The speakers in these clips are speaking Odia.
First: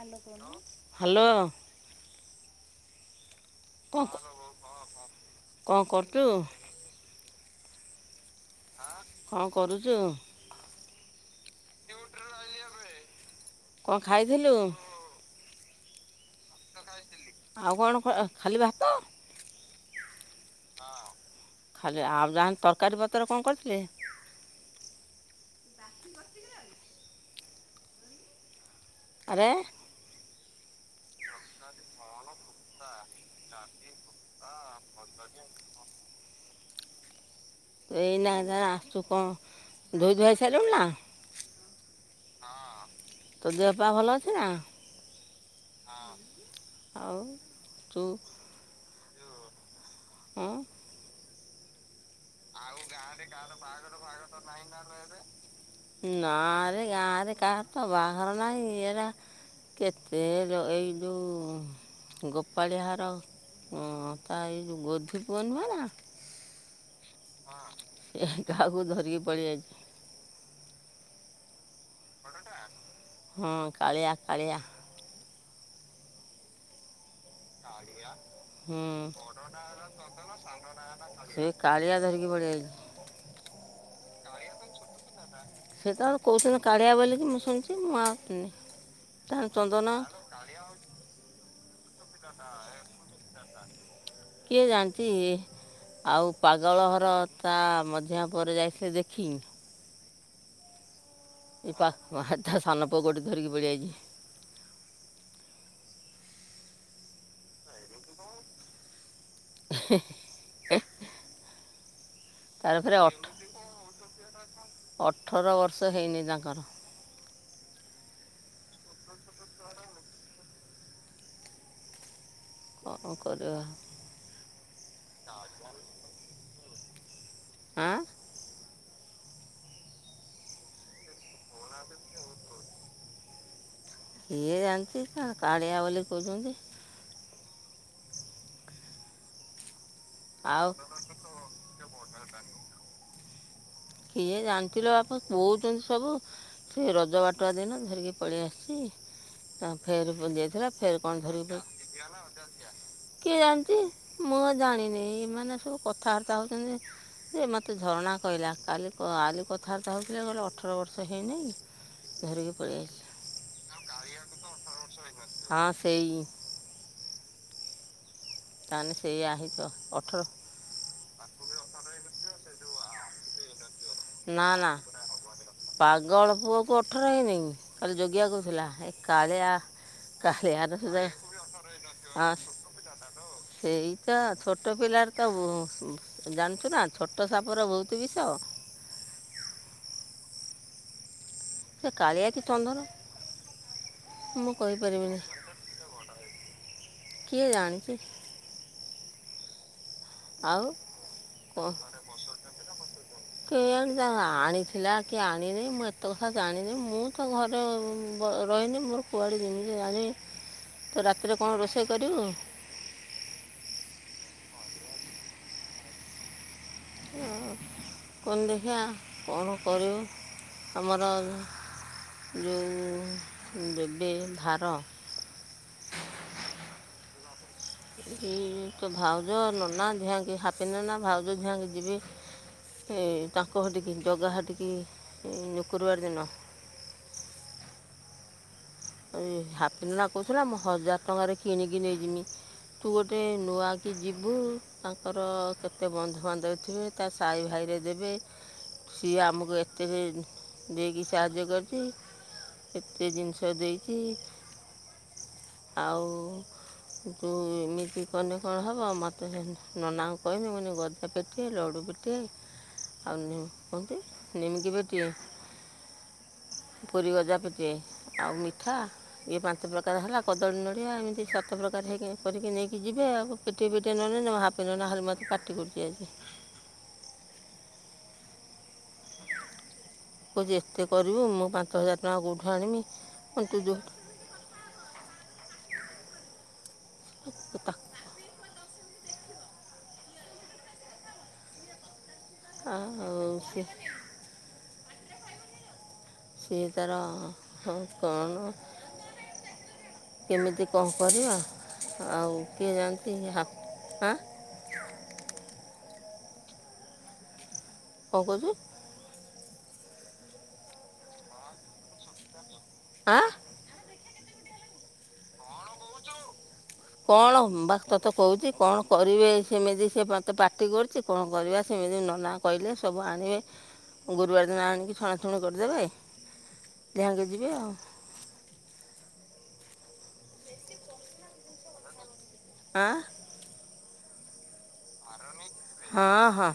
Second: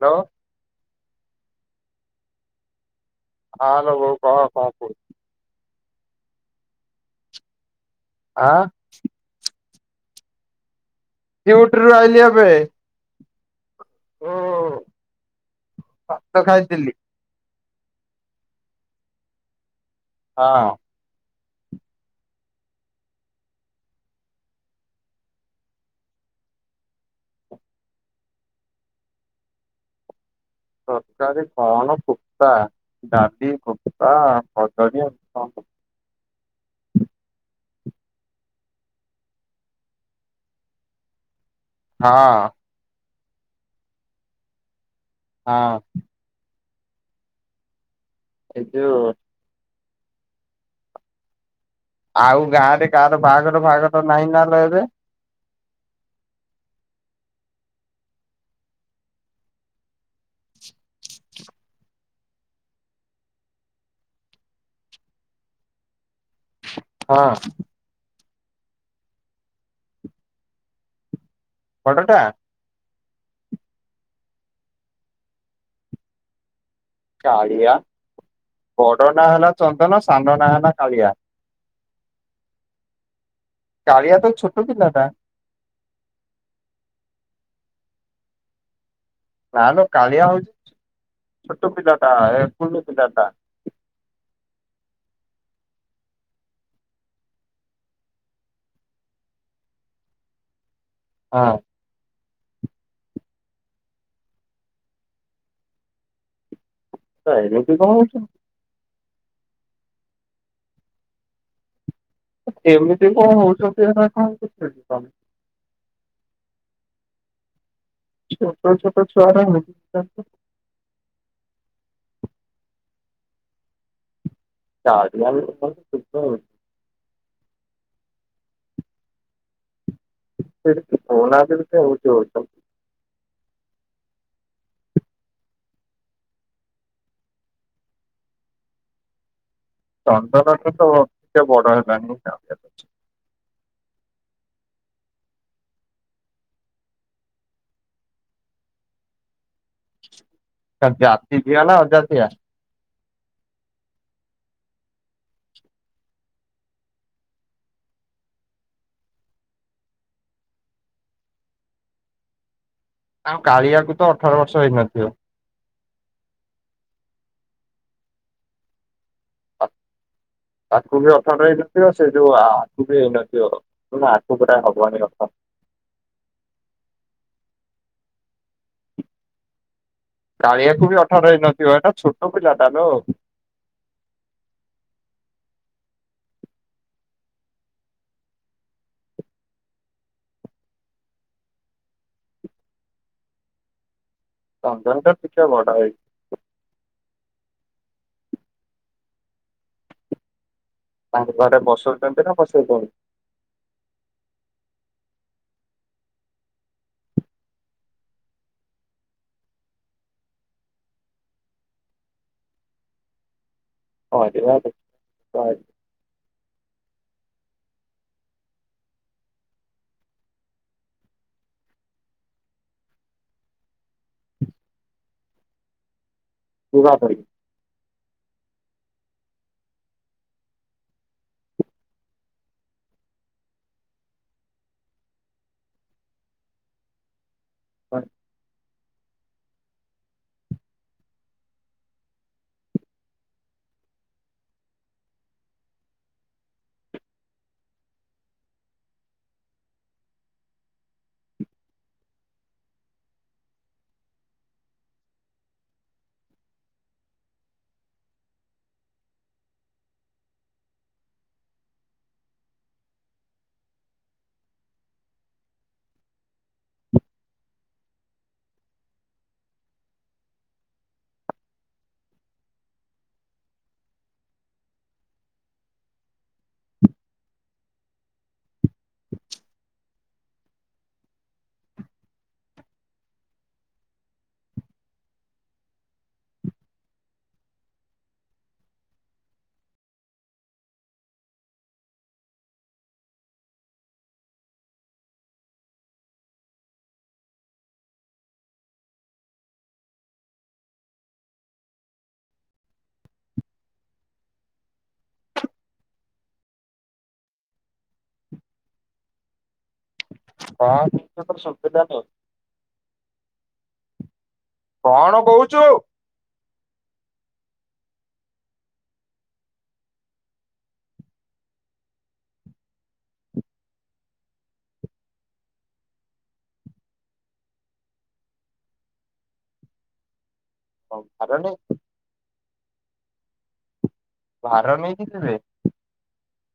Hello hello. ହଁଲ କ'ଣ ବୋଉ କହ କଣ କହୁ କଣ କରଛୁ? ଆ। କଣ କରୁଚୁ? ଡ଼ିଉଟିରୁୁ ଆଇଲି ଏବେ। କଣ ଖାଇଥିଲୁ? ଉଁ ଭାତ ଖାଇଥିଲି। ଆଉ କଣ ଖ ଖାଲି ଭାତ? ହଁ। ଖାଲି ଆଉ ଯାହାନ୍ତି ତରକାରୀ ପତ୍ର କଣ କରିଥିଲେ? ଆରେ ତରକାରୀ କଣ ଫୁଟା ଡାଲି ଫୁଟା କଦଳୀ ଆଉ କଣ। ତୁ ଏଇନା ଏଇନା ଆସୁଚୁ କଣ ଧୋଇ ଧୁଆ ହେଇ ସାରିଲୁଣି ନା? ହଁ। ତୋ ଦେହ ପା ଭଲ ଅଛି ନା? ହଁ। ଆଉ ଚୁ। ଏ ଯୋଉ ହୁଁ। ଆଉ ଗାଁରେ କାହାର ବାହାଘର ଫାହାଘର ତ ନାହିଁ ନା ର ଏବେ। ନା ଆରେ ଗାଁରେ କାହାର ତ ବାହଘର ନାଇଁ ଇରା କେତେ ଏଇ ଯୋଉ ଗୋପାଳିହାର ହଁ ତା ଏଇ ଯୋଉ ଗୋଧି ପୁଅ ନୁହେଁ ନା? ହଁ। ଏହି କାହାକୁ ଧରିକି ପଲେଇ ଏଇଚି। ବଡଟା? ହୁଁ କାଳିଆ କାଳିଆ। କାଳିଆ ହୁଁ ବଡ ନାଁ ହେଲା ଚନ୍ଦନ ସାନ ନାଁ ହେଲା କାଳିଆ। ସେ କାଳିଆ ଧରିକି ପଳେଇ ଏଇଚି। କାଳିଆ ତ ଛୋଟ ପିଲାଟା। ସେତ କହୁସୁନ୍ତି କାଳିଆ ବୋଳିକି ମୁଁ ଶୁଣିଚି ମୁଁ ଆଉ ଚିହ୍ନିନି। ମାଲୋ କାଳିଆ ହଉଚି ଛୋଟ ପିଲାଟା ଏ କୁନି ପିଲାଟା। କିଏ ଜାଣିଚି। ଆଉ ପାଗଳ ଘର ତା ମଝିଆ ପୁଅର ଯାଇଥିଲେ ଦେଖି। ହଁ। ପା ତା ସାନ ପୁଅ ଗୋଟେ ଧରିକି ପଳେଇ ଯାଇଚି। ତ ଏମିତି କଣ ହଉଚ। [unintelligible] ହ [unintelligible] ତାର ଫେରେ ଏମିତି ଅଠ- କଣ ହଉଚ [unintelligible] ନା ନା କଣ କରୁଛନ୍ତି ଅଠର ବର୍ଷ ହେଇନି ତାଙ୍କର। ଛୋଟ ଛୋଟ ଛୁଆ ଗୁରା [unintelligible] କଁ କରିବା। ଚା [unintelligible] ଆଁ। ମନକ ଆଉଠଷ [unintelligible] କିଏ ଜାଣିଚି କା କାଳିଆ ବୋଲି କହୁଚନ୍ତି। ଚନ୍ଦନ ଆଉ ଟା ତ ଟିକେ ବଡ ହେଲାଣିି [unintelligible] କିଏ ଜାଣିଚିଲୋ ବାପ କହୁଚନ୍ତି ସବୁ। ସେ ରଜ ବାଟୁଆ ଦିନ ଧରିକି ପଳେଇ ଆସିଚି। ହଁ ଫେର୍ କଣ ଯାଇଥିଲା ଫେର୍ କଣ ଜାତି ଝିଅ ଧରିବୁ ନା ଅଜାତିଆ କିଏ ଜାଣିଚି ମୁଁ ଜାଣିନି ଏମାନେ ସବୁ କଥାବାର୍ତ୍ତା ହଉଚନ୍ତି। ସେ ମତେ ଝରଣା କଇଲା। କାଲି କ ଆଜି କଥାବାର୍ତ୍ତା ହଉଥିଲେ କହିଲେ ଅଠର ବର୍ଷ ହେଇନାଇଁ ଧରିକି ପଳେଇ ଆଇଚି। ଆମ କାଳିଆକୁ ତ ଅଠର ବର୍ଷ ହେଇନଥିବ। ହଁ ସେଇ। ତାନେ ସେଇଆ ହେଇଥିବ ଅଠର ଆକୁ ବି ଅଠର ହେଇନଥିବ ସେ ଯୋଉ ଆକୁ ବି ହେଇନଥିବ ଆକୁ ନା ଗୋଟେ ନା ହବନି ଅଥ ପାଗଳ ପୁଅକୁ ଅଠର ହେଇନି କାଲି ଯୋଗିଆ କହୁଥିଲା ଏ କାଳିଆ କାଳିଆର କାଳିଆକୁ ବି ସୁଦ୍ଧା ଅଠର ହେଇନଥିବ ଏଟା ଛୋଟ ପିଲାଟା ଲୋ। ସେଇତ ଛୋଟ ପିଲାର ତ ବ ଜାଣିଛୁ ନା ଛୋଟ ସାପର ବହୁତୁ ବିଷ। ସେ କାଳିଆ କି ଚନ୍ଦନ? ମୁଁ ଚନ୍ଦନ ତ କହିପାରିବିନି ଟିକେ ବଡ଼ ହେଇ କିଏ ଜାଣଚି? ଆଉ। ତାଙ୍କ ଘରେ କ- ପସଉଛନ୍ତି ନା ପସଇ ଛନ୍ତି? [unintelligible] କେଜାଣି ତାକୁ ଆଣିଥିଲା କି ଆଣିନେଇ ମୁଁ ଏତେ କଥା ଜାଣିନି ମୁଁ ତ ଘରେ ବ ରହିନି ମୋର କୁଆଡ଼େ ଯେମିତି ଜାଣି ତ ରାତିରେ କଣ ରୋଷେଇ କରିବୁ? [unintelligible] କଣ ଦେଖିଆ କଣ କରିବୁ ଆମର ଯେଉଁ ଯେବେ ଧାର [unintelligible] ଏଇ ତ ଭାଉଜ ନନା ଧିଆଙ୍କି ହାପି ନନା ଭାଉଜ ଧିଆଁଙ୍କି ଯିବି ଏ ତାଙ୍କ ଘରଟିକି ଜଗା ହାର୍ ଟିକି ଏଇ ସୁକ୍ରବାର ଦିନ। [unintelligible] ଏ ହାପି ନନା କହୁଥିଲା ମୁଁ ହଜାର ଟଙ୍କାରେ କିଣିକି ନେଇଯିମି। ତୁ ଗୋଟେ ନୂଆକି ଯିବୁ ତାଙ୍କର କେତେ ବନ୍ଧୁବାନ୍ଧବ ଥିବେ। ତା ସାଇ ଭାଇରେ ଦେବେ। ସିଏ ଆମକୁ ଏତେ ଦେଇକି ସାହାଯ୍ୟ କରିଛି କେତେ ଜିନିଷ ଦେଇଚି। [inaudible] ଆଉ ତୁ ଏମିତି କନେ କଣ ହବ ମତେ ସେ ନନାଙ୍କୁ କହିବି ମୁଁ ପେଟିଏ ଲଡୁ ପେଟିଏ ଆଉ କୁହନ୍ତି ନିମକି ପେଟିଏ ପୁରୀ ଗଜା ପେଟିଏ ଆଉ ମିଠା। ଇଏ ପାଞ୍ଚ ପ୍ରକାର ହେଲା କଦଳୀ ନଡ଼ିଆ ଏମିତି ସାତ ପ୍ରକାର ହେଇକି କରିକି ନେଇକି ଯିବେ ଆଉ। ପେଟିଏ ପେଟିଏ ନହେଲେ ହାପି ନନା ଖାଲି ମତେ ପାଟି କରୁଛି ଆଜି। [inaudible] କହୁଛି ଏତେ କରିବୁ ମୁଁ ପାଞ୍ଚ ହଜାର ଟଙ୍କା କେଉଠୁ ଆଣିବି ତୁ ଯୋଉ [inaudible] [unintelligible] ଆଉ ସେ ସିଏ ତାର କଣ? କେମିତି କଣ କରିବା ଆଉ କିଏ ଜାଣନ୍ତି ହାପି ଆଁ କଣ କହୁଛି? ଅଁ ତୋ କଥା ଶୁଭିଲାଣି। ଆଁ କଣ କହୁଛୁ? କଣ ବା ତୋତେ କହୁଛି କଣ କରିବେ ସେମିତି ସେ ମତେ ପାଟି କରୁଛି। କଣ କରିବା ସେମିତି ନନା କହିଲେ ସବୁ ଆଣିବେ। ଗୁରୁବାର ଦିନ ଆଣିକି ଛଣାଛୁଣା କରିଦେବେ ଯାହା ନେଇକି ଯିବେ ଆଉ। କଣ କାରଣ? ଆଁ ଭାର ନେଇକି ଯିବେ? ହଁ ହଁ।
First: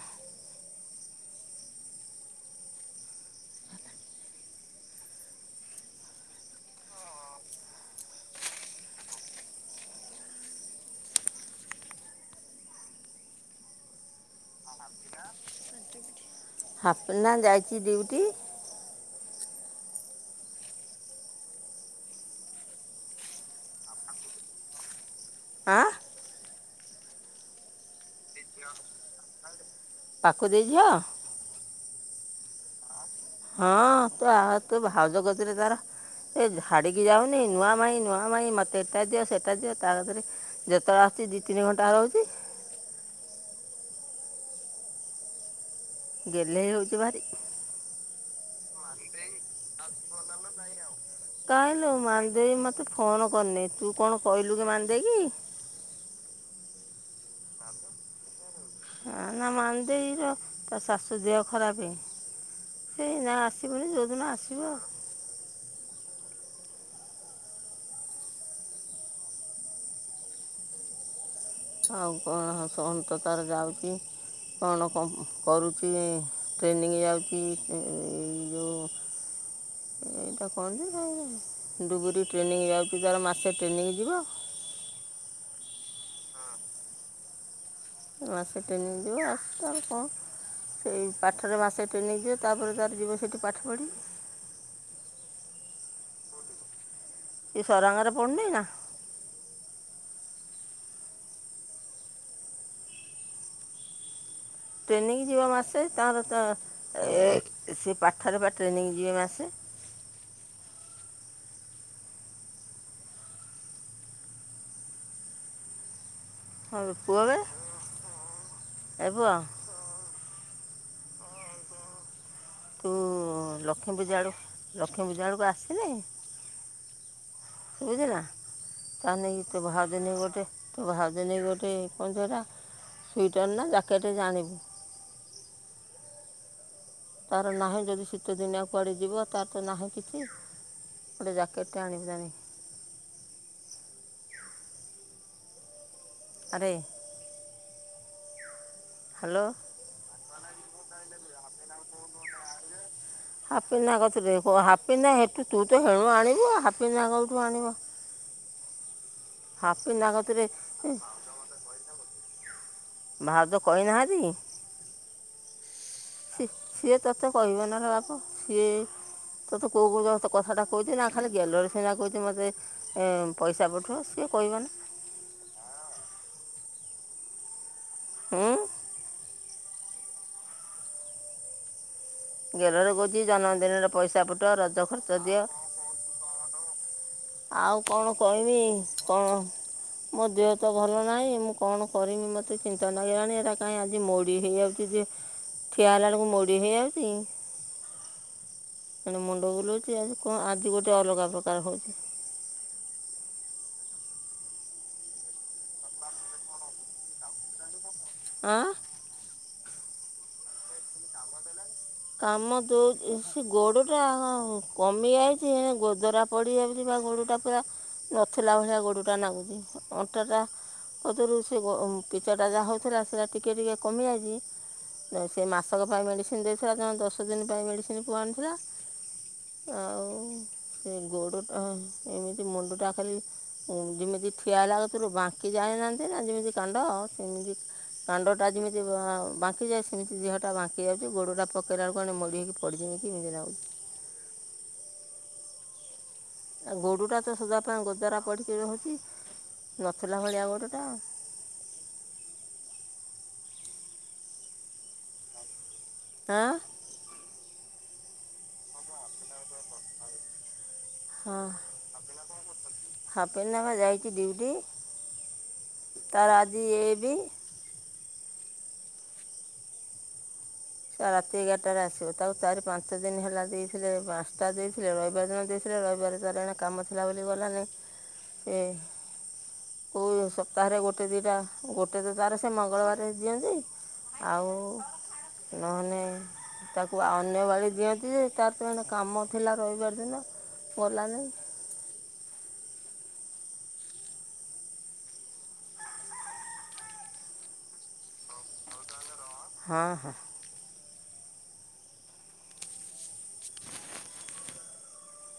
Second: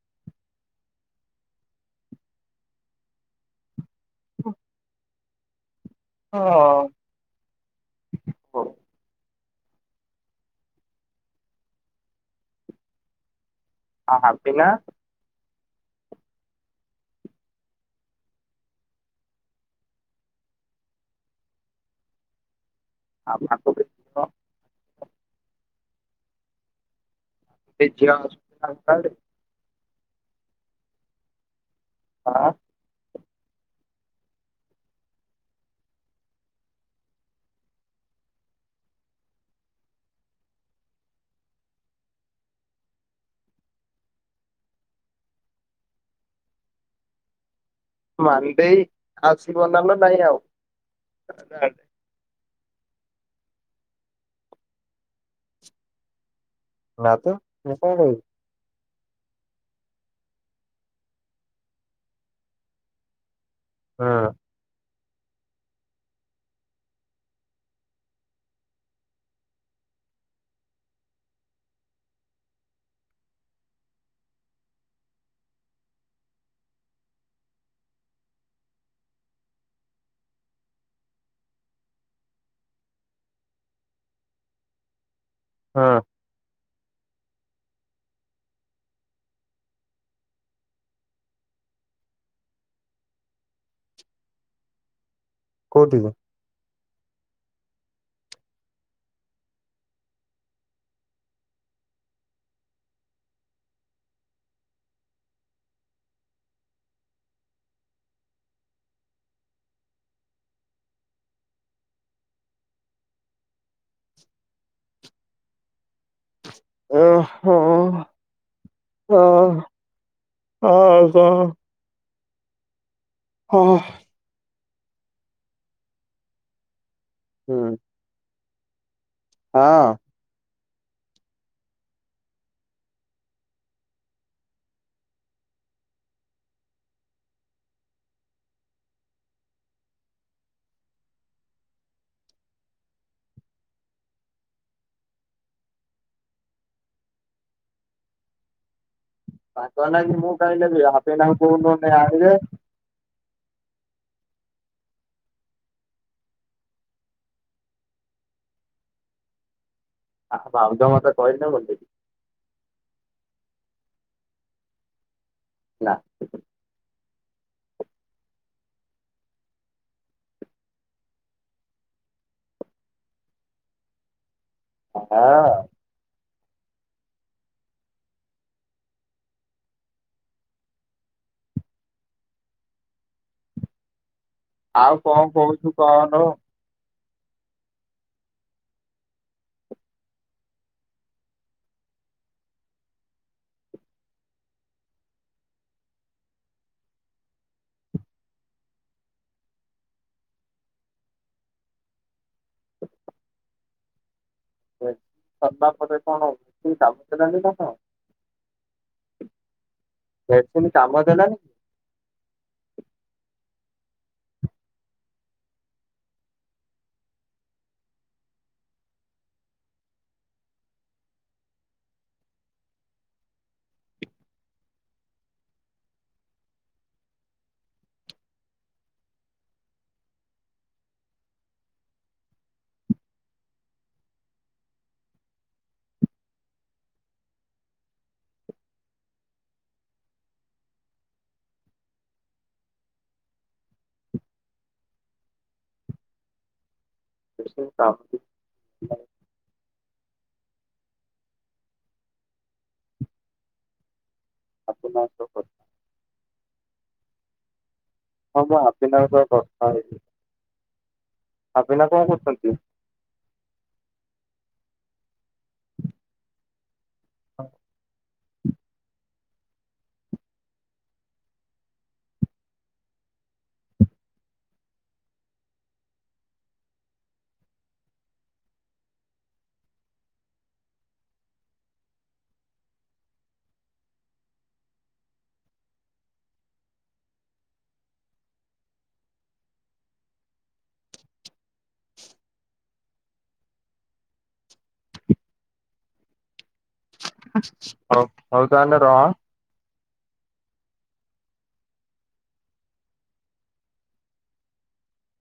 ହଁ। ହଁ। [unintelligible] ହାପି ନା ଯାଇଛି ଡ୍ୟୁଟି। [unintelligible] ଆଃ ସେ ଝିଅ ପାକୁ ଦେଇ ଝିଅ ହଁ ହଁ ତେ ଭାଉଜ କତିରେ ତାର ଏ ଛାଡିକି ଯାଉନି ନୂଆ ମାଇଁ ନୂଆ ମାଇଁ ମତେ ଏଟା ଦିଅ ସେଟା ଦିଅ ତା କତିରେ ଯେତେବେଳେ ଆସଛି ଦି ତିନି ଘଣ୍ଟା ରହୁଛି ଗେହ୍ଲେଇ ହେଉଛିି ଭାରି ମାନ୍ଦେଇ ମାନି ଦେଇ ଆସିବ ନହେଲେ ନାଇଁ ଆଉ। ଗଲା ନା ଆଉ କାହିଁଲେ ମାନି ଦେଇ ଫୋନ୍ କରିନି ତୁ କଣ କହିଲୁ କି ମାନି ଦେଇକି ନା ତ ମୁ କଣ କହିଲି ନା ମାନି ଦେଇର ତା ଶାଶୁ ଦେହ ଖରାପ୍ ସେ ଏଇନା ଆସିବନି ହଁ ଯୋଉଦିନ ଆସିବ ଆଉ ଆଉ କଣ ସନ୍ ତ ତାର ଯାଉଛି କଣ ର କରୁଛି ଟ୍ରେନିଙ୍ଗି ଯାଉଛି ଏ ଯେଉଁ ଏଇଟା କଣ ଯେ ଡୁବୁରି ଟ୍ରେନିଙ୍ଗି ଯାଉଛି ତାର ମାସେ ଟ୍ରେନିଙ୍ଗି ଯିବ ହଁ ହଁ ଏ ମାସେ ଟ୍ରେନିଙ୍ଗି ଯିବ ଆସୁ ତାର କଣ ସେଇ ପାଠରେ ମାସେ ଟ୍ରେନିଙ୍ଗି ଯିବ ତାପରେ ତାର ଯିବ ସେଠି ପାଠ ପଢି କେଉଁଠିିକି ସେ ସରାଙ୍ଗାରେ ପଢୁନିନା ଟ୍ରେନିଙ୍ଗି ଯିବ ମାସେ ତାର ତା ଏ ସେ ପାଠରେ ପା ଟ୍ରେନିଙ୍ଗି ଯିବେ ମାସେ ହଁ ବେ ପୁଅ ବେ ଓହୋ ଏ ପୁଅ ହଁ ହୁଁ ତୁ ହଁ। ଲକ୍ଷ୍ମୀପୂଜା ବେଳକୁଲକ୍ଷ୍ମୀ ପୂଜା ବେଳକୁ ଆସିଲେ ହୁଁ ବୁଝିଲୁ ନା ତା ଲାଗି ଗୋଟେ ତେ ହଁ। ଭାଉଜ ଲାଗି ଗୋଟେ ତେ ଭାଉଜ ଲାଗି ଗୋଟେ କଣ ତ ସେଟା ସ୍ବେଟର ନା ଜାକେଟ୍ ଗୋଟେ ଆଣିବୁ ତାର ନାହିଁ ଯଦି ଶୀତ ଦିନିଆ କୁଆଡ଼େ ଯିବ ତାର ତ ନାହିଁ କିଛି ଗୋଟେ ଜାକେଟ୍ ଟେ ଆଣିବୁ ତା ନାଗି ଆରେ ହ୍ୟାଲୋ ତା ଲାଗି ମୁଁ କାଇଁନେବି ହାପି ନାଙ୍କୁ କହୁନୁ ଗୋଟେ ଆଣିବେ ହାପି ନା କତିରେ କ ହାପି ନା ଏତେ ଦୁରରେ ତୁ ହେଣୁ ଆଣିବୁ ହାପି ନା କେୋଁଠୁ ଆଣିବ ହାପି ନା କତିରେ ଭାଉଜ ମତେ କହିଲେ ମୁଁ ନେବି। ଭାଉଜ କହିନାହାନ୍ତିକି ନା ସିଏ ତୋତେ କହିବନା ରେ ବାପ ସେ ତତେ କୋଉ କୋ କଥାଟା କହିଛି ନା ଖାଲି ଗୋଲରେ ସିନା କହିଛି ମତେ ପଇସା ପଠା ସିଏ କହିବନା ହଁ ହଁ ଗେଲରେ କହୁଛି ଜନ୍ମଦିନରେ ପଇସା ଫୁଟ ରଜ ଖର୍ଚ୍ଚ ଦିଅ କହୁନୁ ଆଉ କଣ କହିବି କଣ ମୋ ଦେହ ତ ଭଲ ନାହିଁ ମୁଁ କଣ କରମି ମତେ ଚିନ୍ତା ନାଗିଲାଣି ଏଟା କାଇହିଁ ଆଜି ମୋଡି ହେଇଯାଉ ଚୁ ଯେ ଠିଆ ହେଲା ବେଳକୁ ମୋଡ଼ି ହେଇଯାଉଛି। କଣ ମୁଣ୍ଡ ବୁଲାଉଛି ଆ କଣ ଆଜି ଗୋଟେ ଅଲଗା ପ୍ରକାର ହଉଛି। [inaudible] ଅଁ ଭ୍ୟାକସିନ କାମ ଦେଲାନି। କାମ ଦଉଛି ସେ ଗୋଡ ଟା କମି ଯାଇଛି ଗୋଦରା ପଡ଼ିଯାଉଛି ବା ଗୋଡ଼ଟା ପୁରା ନଥିଲା ଭଳିଆ ଗୋଡ଼ଟା ନାଗୁଛି ଅଣ୍ଟାଟା ଅଦରୁ ସେ ପିଚ ଟା ଯାହା ହଉଥିଲା ସେଟା ଟିକେ ଟିକେ କମି ଯାଇଛି। ସେ ମାସକ ପାଇଁ ମେଡ଼ିସିନ ଦେଇଥିଲା ତେଣୁ ଦଶ ଦିନ ପାଇଁ ମେଡ଼ିସିନ ପୁଅ ଆଣିଥିଲା। ଆଉ ସେ ଗୋଡ଼ଟା ଏମିତି ମୁଣ୍ଡଟା ଖାଲି ଯେମିତି ଠିଆ ହେଲା ବେଳକୁ ଯେମିତି ବାଙ୍କି ଯାଣିନାହାନ୍ତି ନା ଯେମିତି କାଣ୍ଡ ସେମିତି କାଣ୍ଡ ଟା ଯେମିତି ବାଙ୍କି ଯାଏ ସେମିତି ଦେହ ଟା ବାଙ୍କି ଯାଉଛି ଗୋଡଟା ପକେଇଲା ବେଳକୁ ଗୋଡ଼ଟା ମଡି ହେଇକି ପଡିଯିବି ଏମିତି ଲାଗୁଛି। ଆଉ ଗୋଡ଼ଟା ତ ସଜା ମେସିନ୍ ପାଇଁ କାମ ଦେଇ ଗୋଦାରା ପଡ଼ିକି ରହୁଛି ନଥିଲା ଭଳିଆ ଗୋଡ଼ଟା। [inaudible] ଆଁ ହଁ ମୁଁ ହାପିନାଙ୍କ ସହ କଥା ହେଇ ହାପିନା କଣ କରୁଛନ୍ତି? ହାପିନା ବା ଯାଇଛି ଡ୍ୟୁଟି ତାର ଆଜି ଏବି। ହ ସେ ରାତି ଏଗାରଟାରେ ଆସିବ ତାକୁ ଚାରି ପାଞ୍ଚ ଦିନ ହେଲା ଦେଇଥିଲେ ପାଞ୍ଚଟା ଦେଇ ଥିଲେ ରବିବାର ଦିନ ଦେଇଥିଲେ ରବିବାର ତାର ଜଣେ କାମ ଥିଲା ବୋଲି ଗଲାନି ସେ କୋଉ ସପ୍ତାହରେ ଗୋଟେ ଦିଟା ଗୋଟେ ତ ତାର ସେ ମଙ୍ଗଳବାର ଦିଅନ୍ତି। ଆଉ ନହନେ ତାକୁ ଅନ୍ୟ ବାଳି ଦିଅନ୍ତି ଯେ ତାର ତ କାମ ଥିଲା ରବିବାର ଦିନ ଗଲାନି। ହଉ ହଉ ତାହେଲେ ରହ ହଁ-ହଁ।